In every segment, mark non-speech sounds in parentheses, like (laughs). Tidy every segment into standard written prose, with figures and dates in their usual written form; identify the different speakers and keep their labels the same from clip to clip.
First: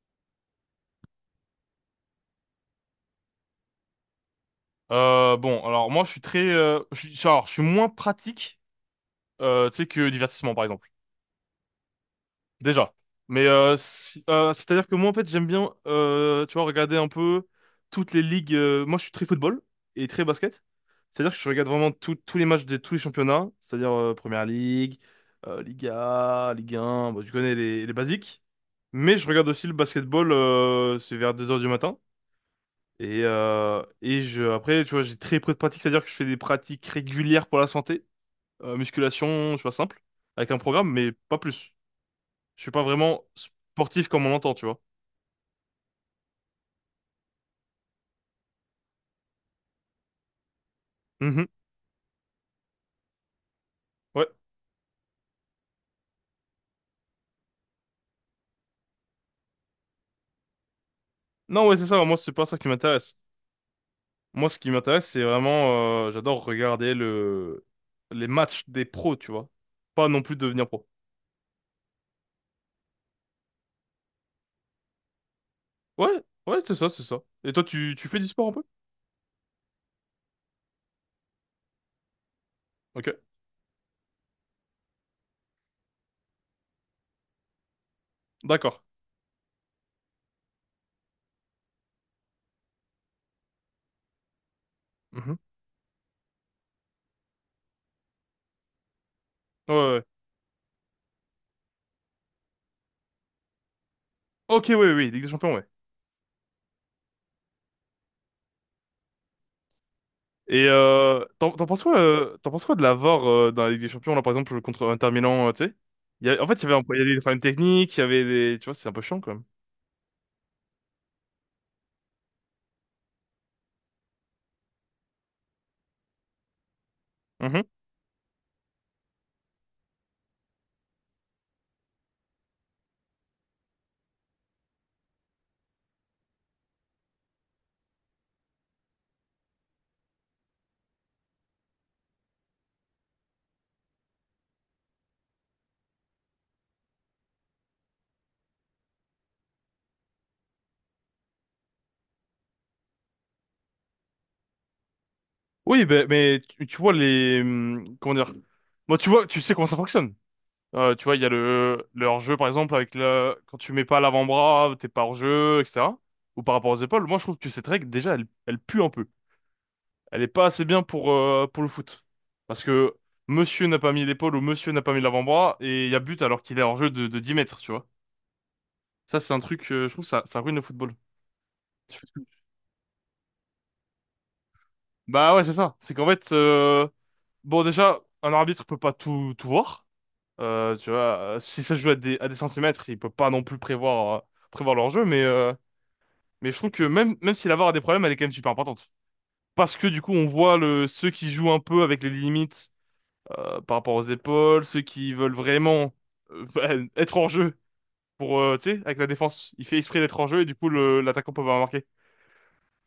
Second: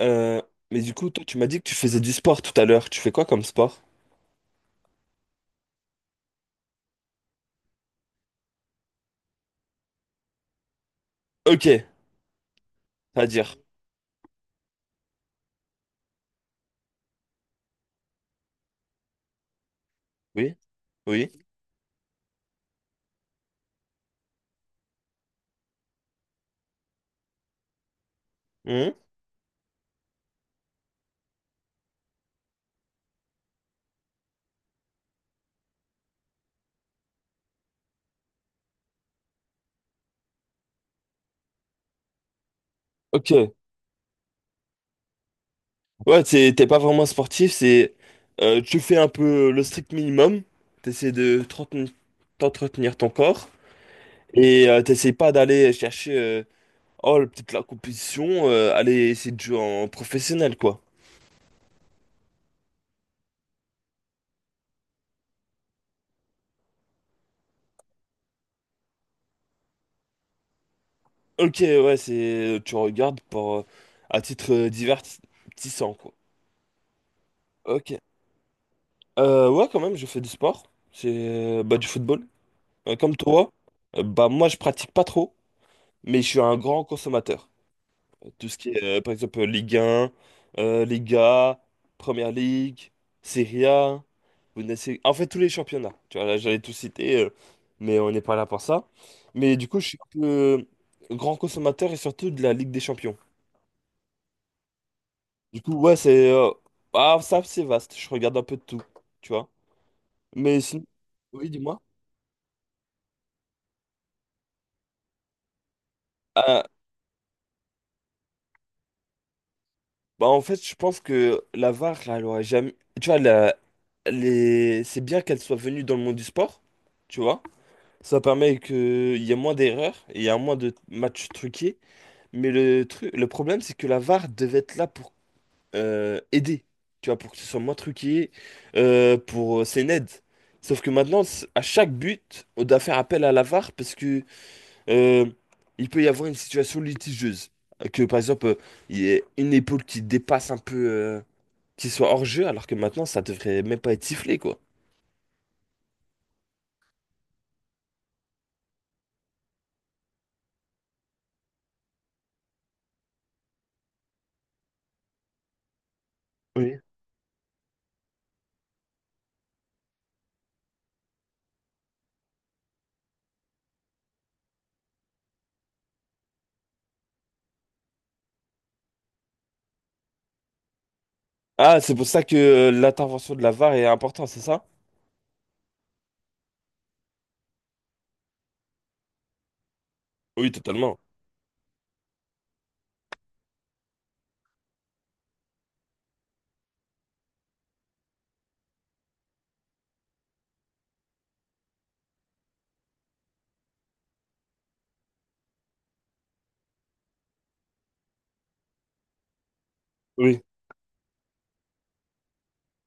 Speaker 1: Euh, mais du coup, toi, tu m'as dit que tu faisais du sport tout à l'heure. Tu fais quoi comme sport?
Speaker 2: Bon, alors moi je suis très, je suis, alors je suis moins pratique, tu sais que divertissement par exemple.
Speaker 1: Ok.
Speaker 2: Déjà.
Speaker 1: À
Speaker 2: Mais
Speaker 1: dire.
Speaker 2: c'est-à-dire que moi en fait j'aime bien, tu vois, regarder un peu toutes les ligues. Moi je suis très football et très
Speaker 1: Oui,
Speaker 2: basket.
Speaker 1: oui.
Speaker 2: C'est-à-dire que je regarde vraiment tous les matchs de tous les championnats, c'est-à-dire Première Ligue, Liga, Ligue 1. Bon, tu connais les basiques.
Speaker 1: Mhm.
Speaker 2: Mais je regarde aussi le basketball, c'est vers 2 heures du matin. Et je, après, tu vois, j'ai très peu de pratiques, c'est-à-dire que je fais des pratiques régulières pour la santé, musculation, tu vois, simple, avec un programme, mais pas plus. Je suis pas vraiment
Speaker 1: Ok.
Speaker 2: sportif comme on l'entend, tu vois.
Speaker 1: Ouais, t'es pas vraiment sportif, c'est tu fais un peu le strict minimum. T'essaies de
Speaker 2: Mhm.
Speaker 1: t'entretenir ton corps
Speaker 2: Ouais.
Speaker 1: et t'essaies pas d'aller chercher oh, peut-être la compétition, aller essayer de jouer en professionnel quoi.
Speaker 2: Non, ouais, c'est ça. Moi, c'est pas ça qui m'intéresse. Moi, ce qui m'intéresse, c'est vraiment, j'adore regarder les matchs des pros, tu vois. Pas non plus devenir pro.
Speaker 1: Ok, ouais, c'est tu regardes pour à titre divertissant quoi.
Speaker 2: Ouais, ouais, c'est ça, c'est ça. Et toi,
Speaker 1: Ok.
Speaker 2: tu fais du sport un peu?
Speaker 1: Ouais, quand même, je fais du sport. C'est bah, du football.
Speaker 2: Ok,
Speaker 1: Comme toi, bah, moi, je pratique pas trop, mais je suis un grand consommateur. Tout ce qui est,
Speaker 2: d'accord.
Speaker 1: par exemple, Ligue 1 Liga, Première Ligue, Serie A, Bundesliga. En fait,
Speaker 2: Mhm.
Speaker 1: tous les championnats. Tu vois, là, j'allais tout citer, mais on n'est pas là pour ça. Mais du
Speaker 2: Ouais,
Speaker 1: coup, je suis
Speaker 2: ouais.
Speaker 1: un peu grand consommateur et surtout de la Ligue des Champions.
Speaker 2: Ok, oui, oui, Ligue des Champions,
Speaker 1: Du
Speaker 2: ouais.
Speaker 1: coup, ouais, ah, ça, c'est vaste. Je regarde un peu de tout, tu vois. Mais
Speaker 2: Et
Speaker 1: sinon.
Speaker 2: euh,
Speaker 1: Oui,
Speaker 2: t'en t'en
Speaker 1: dis-moi.
Speaker 2: penses quoi, euh, t'en penses quoi de la VAR dans la Ligue des Champions là par exemple contre Inter Milan, tu sais? En fait,
Speaker 1: Euh,
Speaker 2: il y avait des problèmes techniques, il y avait des, tu vois, c'est un peu chiant quand même.
Speaker 1: Bah, en fait, je pense que la VAR, elle aurait jamais. Tu vois, c'est bien qu'elle soit venue dans le monde du sport, tu vois.
Speaker 2: Mhm.
Speaker 1: Ça permet qu'il y ait moins d'erreurs et il y a moins de matchs truqués. Mais le problème, c'est que la VAR devait être là pour aider, tu vois, pour que ce soit moins truqué, c'est une aide. Sauf que maintenant, à chaque but, on doit faire appel à la VAR parce que euh, il peut y avoir une situation litigieuse. Que par exemple, il y a une épaule qui dépasse un peu, qu'il soit hors-jeu alors que maintenant ça devrait même pas être sifflé quoi.
Speaker 2: Oui, ben mais tu vois comment dire? Moi, tu vois, tu sais comment ça fonctionne. Tu vois, il y a le hors-jeu par exemple avec quand tu mets pas l'avant-bras, t'es pas hors-jeu, etc. Ou par rapport aux
Speaker 1: Oui.
Speaker 2: épaules. Moi, je trouve que cette règle déjà, elle pue un peu. Elle est pas assez bien pour le foot. Parce que monsieur n'a pas mis l'épaule ou monsieur n'a pas mis l'avant-bras et il y a but alors qu'il est hors jeu de 10 mètres, tu vois. Ça, c'est un truc, je trouve, ça ruine le football.
Speaker 1: Ah,
Speaker 2: Je
Speaker 1: c'est
Speaker 2: sais
Speaker 1: pour
Speaker 2: pas ce
Speaker 1: ça
Speaker 2: que-
Speaker 1: que l'intervention de la VAR est importante, c'est ça?
Speaker 2: Bah ouais, c'est ça. C'est qu'en fait, bon, déjà, un arbitre peut pas tout voir.
Speaker 1: Oui,
Speaker 2: Tu
Speaker 1: totalement.
Speaker 2: vois, si ça se joue à des centimètres, il peut pas non plus prévoir, prévoir leur jeu, mais je trouve que même si la VAR a des problèmes, elle est quand même super importante. Parce que du coup, on voit ceux qui jouent un peu avec les limites par rapport aux épaules, ceux qui veulent vraiment (laughs) bah, être en jeu pour tu sais, avec la défense, il fait exprès d'être en jeu
Speaker 1: Oui.
Speaker 2: et du coup l'attaquant peut pas marquer.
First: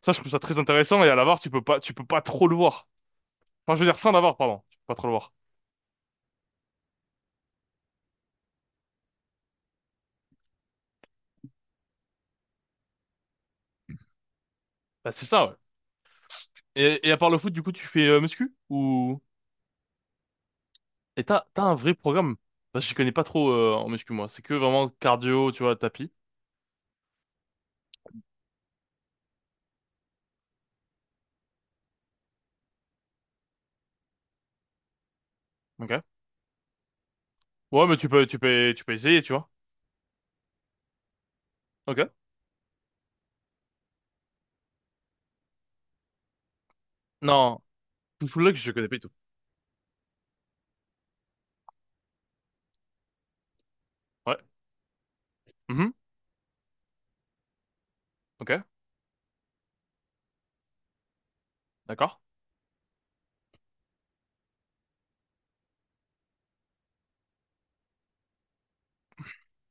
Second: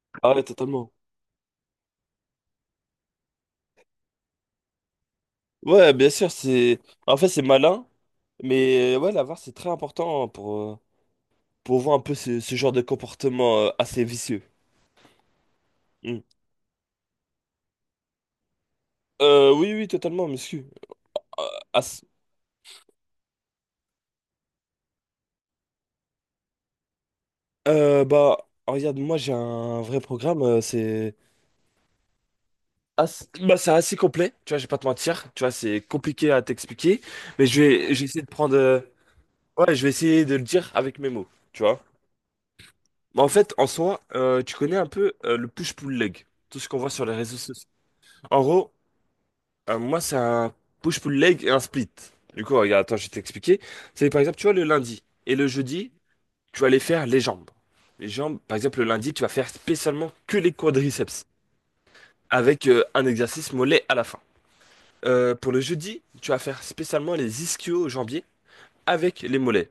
Speaker 2: Ça, je trouve
Speaker 1: Ah
Speaker 2: ça
Speaker 1: ouais,
Speaker 2: très
Speaker 1: totalement.
Speaker 2: intéressant et à la VAR, tu peux pas trop le voir. Enfin, je veux dire sans la VAR, pardon, tu peux pas trop le voir.
Speaker 1: Ouais, bien sûr, c'est en fait, c'est malin, mais ouais, la VAR c'est très important pour voir un peu ce genre de comportement assez vicieux.
Speaker 2: Bah, c'est ça, ouais.
Speaker 1: Mm.
Speaker 2: Et à part le foot, du coup, tu fais muscu ou
Speaker 1: Oui, oui, totalement, monsieur.
Speaker 2: et
Speaker 1: Euh,
Speaker 2: t'as un vrai
Speaker 1: as-
Speaker 2: programme? Parce que je connais pas trop en muscu moi, c'est que vraiment cardio, tu vois, tapis.
Speaker 1: Bah, regarde, moi j'ai un vrai programme, bah, c'est assez complet, tu vois, je vais pas te mentir, tu vois, c'est
Speaker 2: Ok.
Speaker 1: compliqué à t'expliquer, mais je
Speaker 2: Ouais,
Speaker 1: vais,
Speaker 2: mais
Speaker 1: je vais
Speaker 2: tu peux, tu peux, tu peux essayer, tu vois.
Speaker 1: ouais, je vais essayer de le dire avec mes mots, tu vois.
Speaker 2: Ok.
Speaker 1: Mais en fait, en soi, tu connais un peu le push-pull leg, tout ce qu'on voit sur les réseaux
Speaker 2: Non,
Speaker 1: sociaux. En
Speaker 2: full leg, je
Speaker 1: gros,
Speaker 2: connais pas du tout.
Speaker 1: moi, c'est un push-pull leg et un split. Du coup, regarde, attends, je vais t'expliquer. C'est par
Speaker 2: Ouais.
Speaker 1: exemple, tu vois, le lundi et le jeudi,
Speaker 2: Mhm.
Speaker 1: tu vas aller faire les jambes. Les jambes, par
Speaker 2: Ok.
Speaker 1: exemple, le lundi, tu vas faire spécialement que les quadriceps,
Speaker 2: D'accord.
Speaker 1: avec un exercice mollet à la fin. Pour le jeudi, tu vas faire spécialement les ischio-jambiers avec les mollets.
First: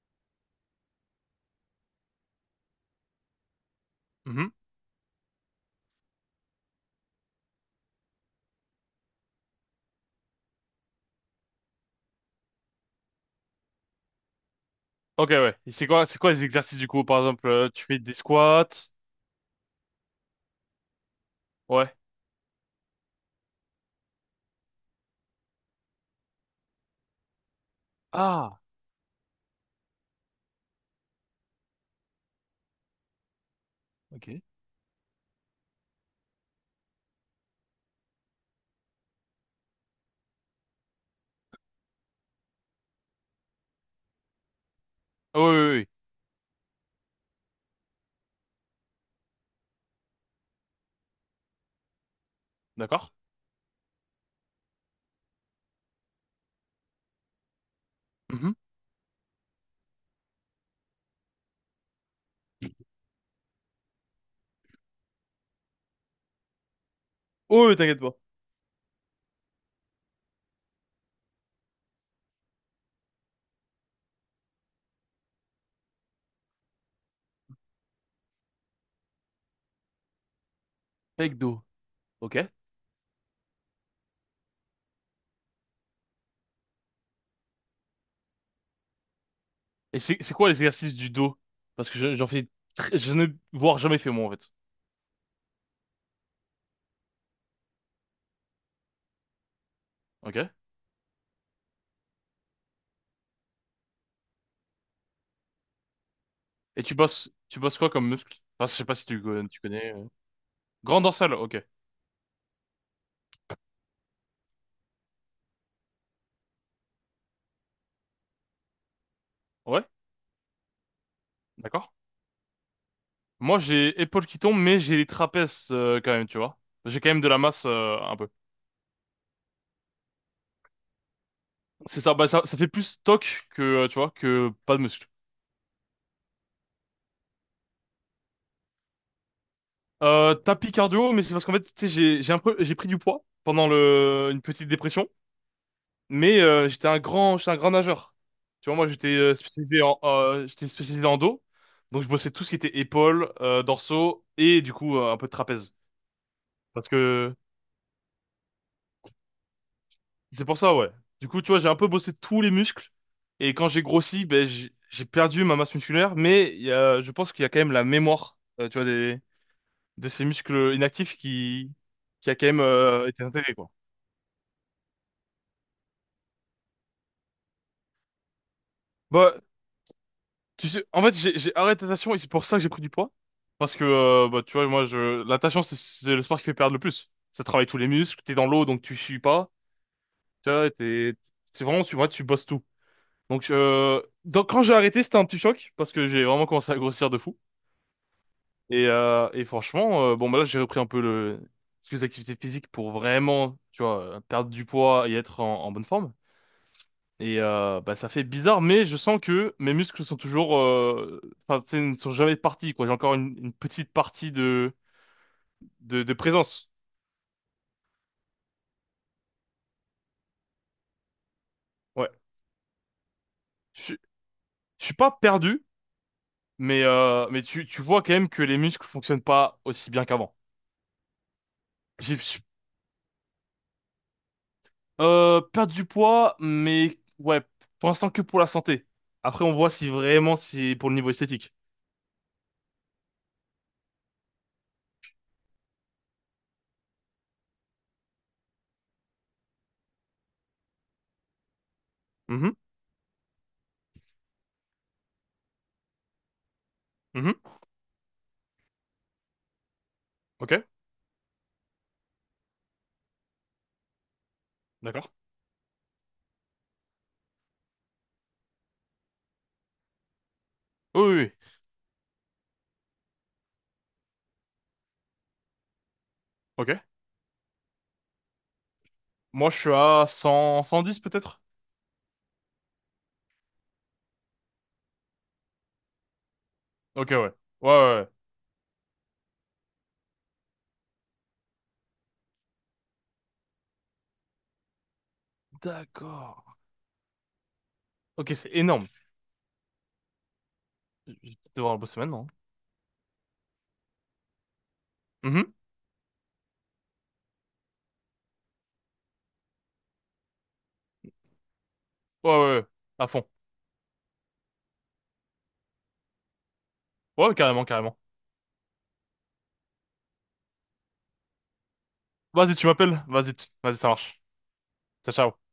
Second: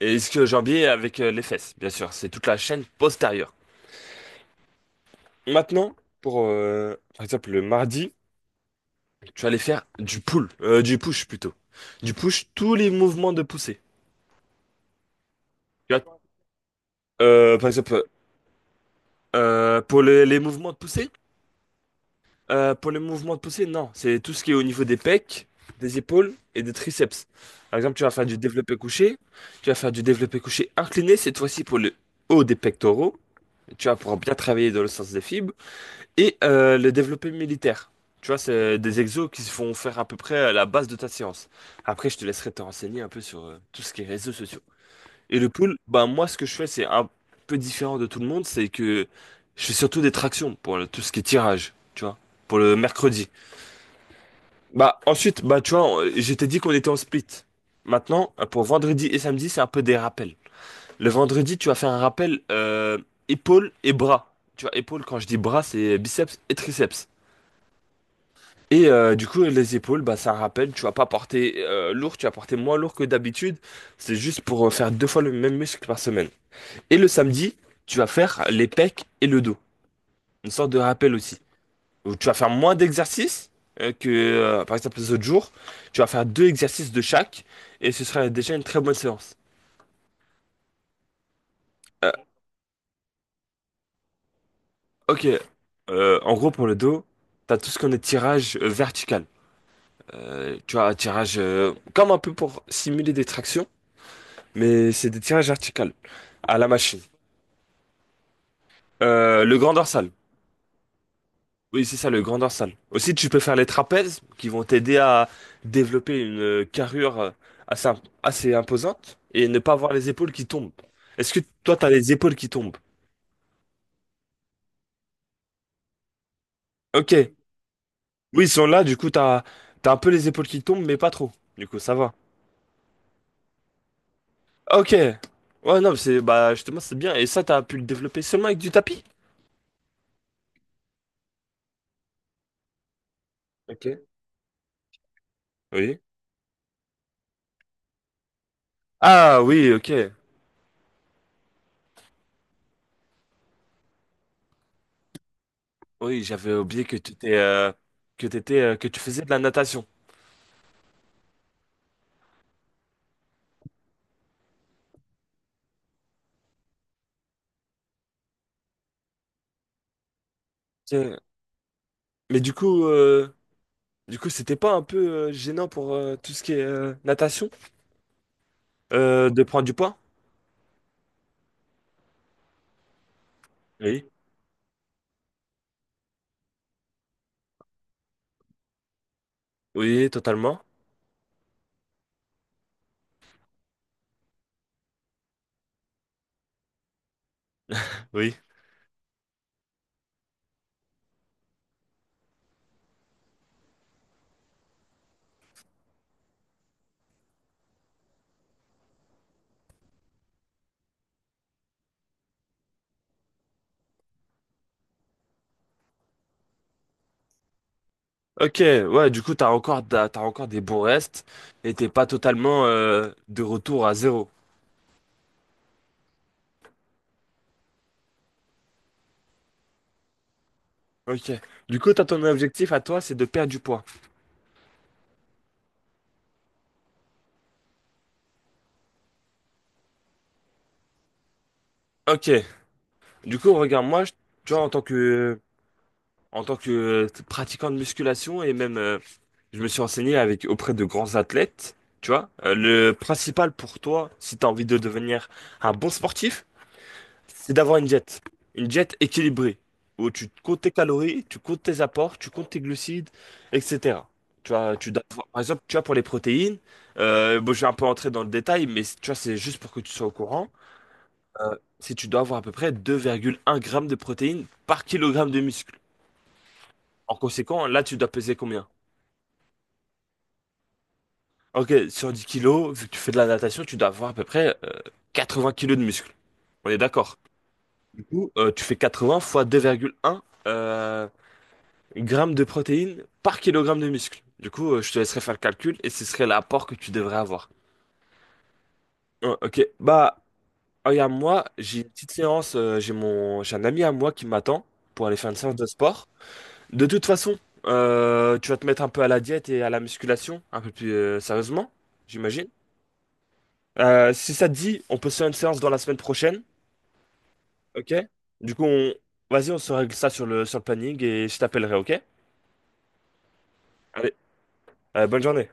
Speaker 1: Et ischio-jambiers avec les fesses, bien sûr. C'est toute la chaîne postérieure.
Speaker 2: Mhm.
Speaker 1: Maintenant, pour par exemple le mardi, tu vas aller faire du push plutôt. Du push, tous les mouvements de poussée.
Speaker 2: Ok, ouais. Et c'est
Speaker 1: Tu
Speaker 2: quoi, c'est
Speaker 1: vois,
Speaker 2: quoi les exercices du coup? Par exemple,
Speaker 1: par
Speaker 2: tu fais
Speaker 1: exemple,
Speaker 2: des squats.
Speaker 1: pour les mouvements de poussée.
Speaker 2: Ouais.
Speaker 1: Pour les mouvements de poussée, non. C'est tout ce qui est au niveau des pecs, des épaules et des triceps. Par exemple, tu vas faire du
Speaker 2: Ah,
Speaker 1: développé couché. Tu vas faire du développé couché incliné, cette fois-ci pour le haut des pectoraux. Tu vas pouvoir bien
Speaker 2: ok.
Speaker 1: travailler dans le sens des fibres. Et le développé militaire. Tu vois, c'est des exos qui se font faire à peu près à la base de ta séance. Après, je te laisserai te renseigner un peu sur tout ce qui est réseaux sociaux. Et
Speaker 2: Ah
Speaker 1: le
Speaker 2: oui, oui,
Speaker 1: pull,
Speaker 2: oui.
Speaker 1: bah, moi, ce que je fais, c'est un peu différent de tout le monde. C'est que je fais surtout des tractions pour tout ce qui est tirage, tu vois, pour le
Speaker 2: D'accord.
Speaker 1: mercredi. Bah, ensuite, bah, tu vois, je t'ai dit qu'on était en split. Maintenant,
Speaker 2: Mhm.
Speaker 1: pour vendredi et samedi, c'est un peu des rappels. Le vendredi, tu vas faire un rappel épaules et bras. Tu vois, épaules, quand je dis bras, c'est biceps et triceps.
Speaker 2: Oh, oui, t'inquiète pas.
Speaker 1: Et du coup, les épaules, bah, c'est un rappel. Tu vas pas porter lourd, tu vas porter moins lourd que d'habitude. C'est juste pour faire deux fois le même muscle par semaine. Et le samedi, tu vas faire les pecs et le dos. Une sorte de rappel
Speaker 2: Avec
Speaker 1: aussi,
Speaker 2: dos.
Speaker 1: où tu vas
Speaker 2: Ok.
Speaker 1: faire moins d'exercices que, par exemple, les autres jours. Tu vas faire deux exercices de chaque et ce sera déjà une très bonne séance.
Speaker 2: Et c'est quoi les exercices du dos? Parce que
Speaker 1: Euh,
Speaker 2: j'en fais, je ne voire jamais fait moi en fait.
Speaker 1: ok. En gros, pour le dos, tu as tout ce qu'on est tirage vertical.
Speaker 2: Ok.
Speaker 1: Tu as un tirage comme un peu pour simuler des tractions, mais c'est des tirages verticales à la
Speaker 2: Et tu
Speaker 1: machine.
Speaker 2: bosses, tu bosses quoi comme muscle? Enfin, je sais pas si tu, con-
Speaker 1: Le
Speaker 2: tu
Speaker 1: grand
Speaker 2: connais.
Speaker 1: dorsal.
Speaker 2: Grand dorsal. Ok.
Speaker 1: Oui, c'est ça, le grand dorsal. Aussi, tu peux faire les trapèzes qui vont t'aider à développer une carrure assez, assez imposante et ne pas
Speaker 2: Ouais.
Speaker 1: avoir les épaules qui tombent. Est-ce que toi, t'as
Speaker 2: D'accord.
Speaker 1: les épaules qui tombent?
Speaker 2: Moi, j'ai épaules qui tombent, mais j'ai les trapèzes quand même, tu vois. J'ai quand
Speaker 1: Ok.
Speaker 2: même de la masse un peu.
Speaker 1: Oui, ils sont là, du coup, t'as, t'as, un peu les épaules qui tombent, mais pas trop. Du coup, ça
Speaker 2: C'est
Speaker 1: va.
Speaker 2: ça. Bah ça, ça fait plus stock que, tu vois, que pas de
Speaker 1: Ok.
Speaker 2: muscle.
Speaker 1: Ouais, non, mais c'est, bah, justement, c'est bien. Et ça, t'as pu le développer seulement avec du tapis?
Speaker 2: Tapis cardio, mais c'est parce qu'en fait, tu sais, j'ai un peu j'ai pris du poids pendant
Speaker 1: Ok.
Speaker 2: le une petite dépression,
Speaker 1: Oui.
Speaker 2: mais j'étais un grand nageur. Tu vois, moi j'étais
Speaker 1: Ah, oui, ok.
Speaker 2: spécialisé en dos, donc je bossais tout ce qui était épaules, dorsaux et du coup un peu de trapèze.
Speaker 1: Oui, j'avais oublié
Speaker 2: Parce
Speaker 1: que tu t'es,
Speaker 2: que
Speaker 1: que t'étais, que tu faisais de la natation.
Speaker 2: c'est pour ça, ouais. Du coup, tu vois, j'ai un peu bossé tous les muscles et quand j'ai grossi, ben j'ai perdu ma masse musculaire, mais je pense qu'il y a quand même la mémoire, tu vois, des de ces muscles inactifs
Speaker 1: Tiens.
Speaker 2: qui a
Speaker 1: Mais
Speaker 2: quand
Speaker 1: du
Speaker 2: même
Speaker 1: coup,
Speaker 2: été
Speaker 1: euh,
Speaker 2: intégrée quoi.
Speaker 1: Du coup, c'était pas un peu gênant pour tout ce qui est natation
Speaker 2: Bah,
Speaker 1: de prendre du poids?
Speaker 2: tu sais, en fait, j'ai arrêté la natation et c'est pour ça que j'ai pris du poids. Parce que,
Speaker 1: Oui.
Speaker 2: bah, tu vois, moi, la natation, c'est le sport qui fait perdre le plus. Ça travaille tous les muscles, t'es dans l'eau, donc tu sues pas.
Speaker 1: Oui,
Speaker 2: Tu
Speaker 1: totalement.
Speaker 2: vois, c'est vraiment, tu vois, tu bosses tout. Donc quand j'ai arrêté, c'était un petit choc, parce que j'ai vraiment commencé à grossir de fou.
Speaker 1: Oui.
Speaker 2: Et franchement, bon, bah là, j'ai repris un peu quelques activités physiques pour vraiment, tu vois, perdre du poids et être en bonne forme. Bah, ça fait bizarre, mais je sens que mes muscles sont toujours, enfin, tu sais, ne sont jamais partis, quoi. J'ai encore une petite partie de présence.
Speaker 1: Ok, ouais, du coup, t'as encore des bons restes et t'es pas
Speaker 2: Ouais.
Speaker 1: totalement de
Speaker 2: Je,
Speaker 1: retour à
Speaker 2: suis-
Speaker 1: zéro.
Speaker 2: je suis pas perdu, mais tu vois quand même que les muscles fonctionnent pas aussi bien qu'avant.
Speaker 1: Ok. Du coup, t'as
Speaker 2: J'ai
Speaker 1: ton
Speaker 2: j'ai-
Speaker 1: objectif à toi, c'est de perdre du poids.
Speaker 2: euh, perdu du poids, mais ouais, pour l'instant que pour la santé. Après, on voit si vraiment c'est pour le niveau esthétique.
Speaker 1: Ok. Du coup, regarde, moi, tu vois, en tant que pratiquant de musculation et même, je me suis renseigné avec auprès de grands athlètes. Tu vois,
Speaker 2: Mhm,
Speaker 1: Le principal pour toi, si t'as envie de devenir un bon sportif,
Speaker 2: mhm,
Speaker 1: c'est d'avoir une diète. Une diète équilibrée, où tu
Speaker 2: ok,
Speaker 1: comptes tes calories, tu comptes tes apports, tu comptes tes glucides, etc. Tu vois, tu dois
Speaker 2: d'accord.
Speaker 1: par exemple, tu vois, pour les protéines, bon, je vais un peu entrer dans le détail, mais tu vois, c'est juste pour que tu sois au courant.
Speaker 2: Oui, oui, oui,
Speaker 1: Si tu dois avoir à peu près 2,1 grammes de protéines par kilogramme de muscle.
Speaker 2: ok.
Speaker 1: En conséquent, là, tu dois peser combien?
Speaker 2: Moi, je suis à 110 peut-être?
Speaker 1: Ok, sur 10 kilos, vu que tu fais de la natation, tu dois avoir à peu près 20 kilos de muscle. On est
Speaker 2: Ok,
Speaker 1: d'accord.
Speaker 2: ouais. Ouais,
Speaker 1: Du
Speaker 2: ouais.
Speaker 1: coup, tu fais 80 fois 2,1 grammes de protéines par kilogramme de muscle. Du coup, je te laisserai faire le calcul et ce serait
Speaker 2: D'accord.
Speaker 1: l'apport que tu devrais avoir.
Speaker 2: Ok, c'est énorme.
Speaker 1: Oh, ok, bah,
Speaker 2: Je
Speaker 1: regarde,
Speaker 2: vais
Speaker 1: moi,
Speaker 2: peut-être devoir
Speaker 1: j'ai
Speaker 2: le
Speaker 1: une
Speaker 2: bosser
Speaker 1: petite
Speaker 2: maintenant.
Speaker 1: séance, j'ai un ami à moi qui m'attend pour aller
Speaker 2: Hein.
Speaker 1: faire une
Speaker 2: Mhm.
Speaker 1: séance de sport. De toute façon, tu vas te mettre un peu à la diète et à la musculation, un peu plus sérieusement,
Speaker 2: Ouais,
Speaker 1: j'imagine.
Speaker 2: ouais, ouais. À fond.
Speaker 1: Si ça te dit, on peut se faire une séance dans la semaine prochaine,
Speaker 2: Ouais, carrément,
Speaker 1: ok?
Speaker 2: carrément.
Speaker 1: Du coup, vas-y, on se règle ça sur le planning et je t'appellerai, ok?
Speaker 2: Vas-y, tu m'appelles. Vas-y, vas-y, ça
Speaker 1: Allez,
Speaker 2: marche. Ciao,
Speaker 1: bonne
Speaker 2: ciao.
Speaker 1: journée.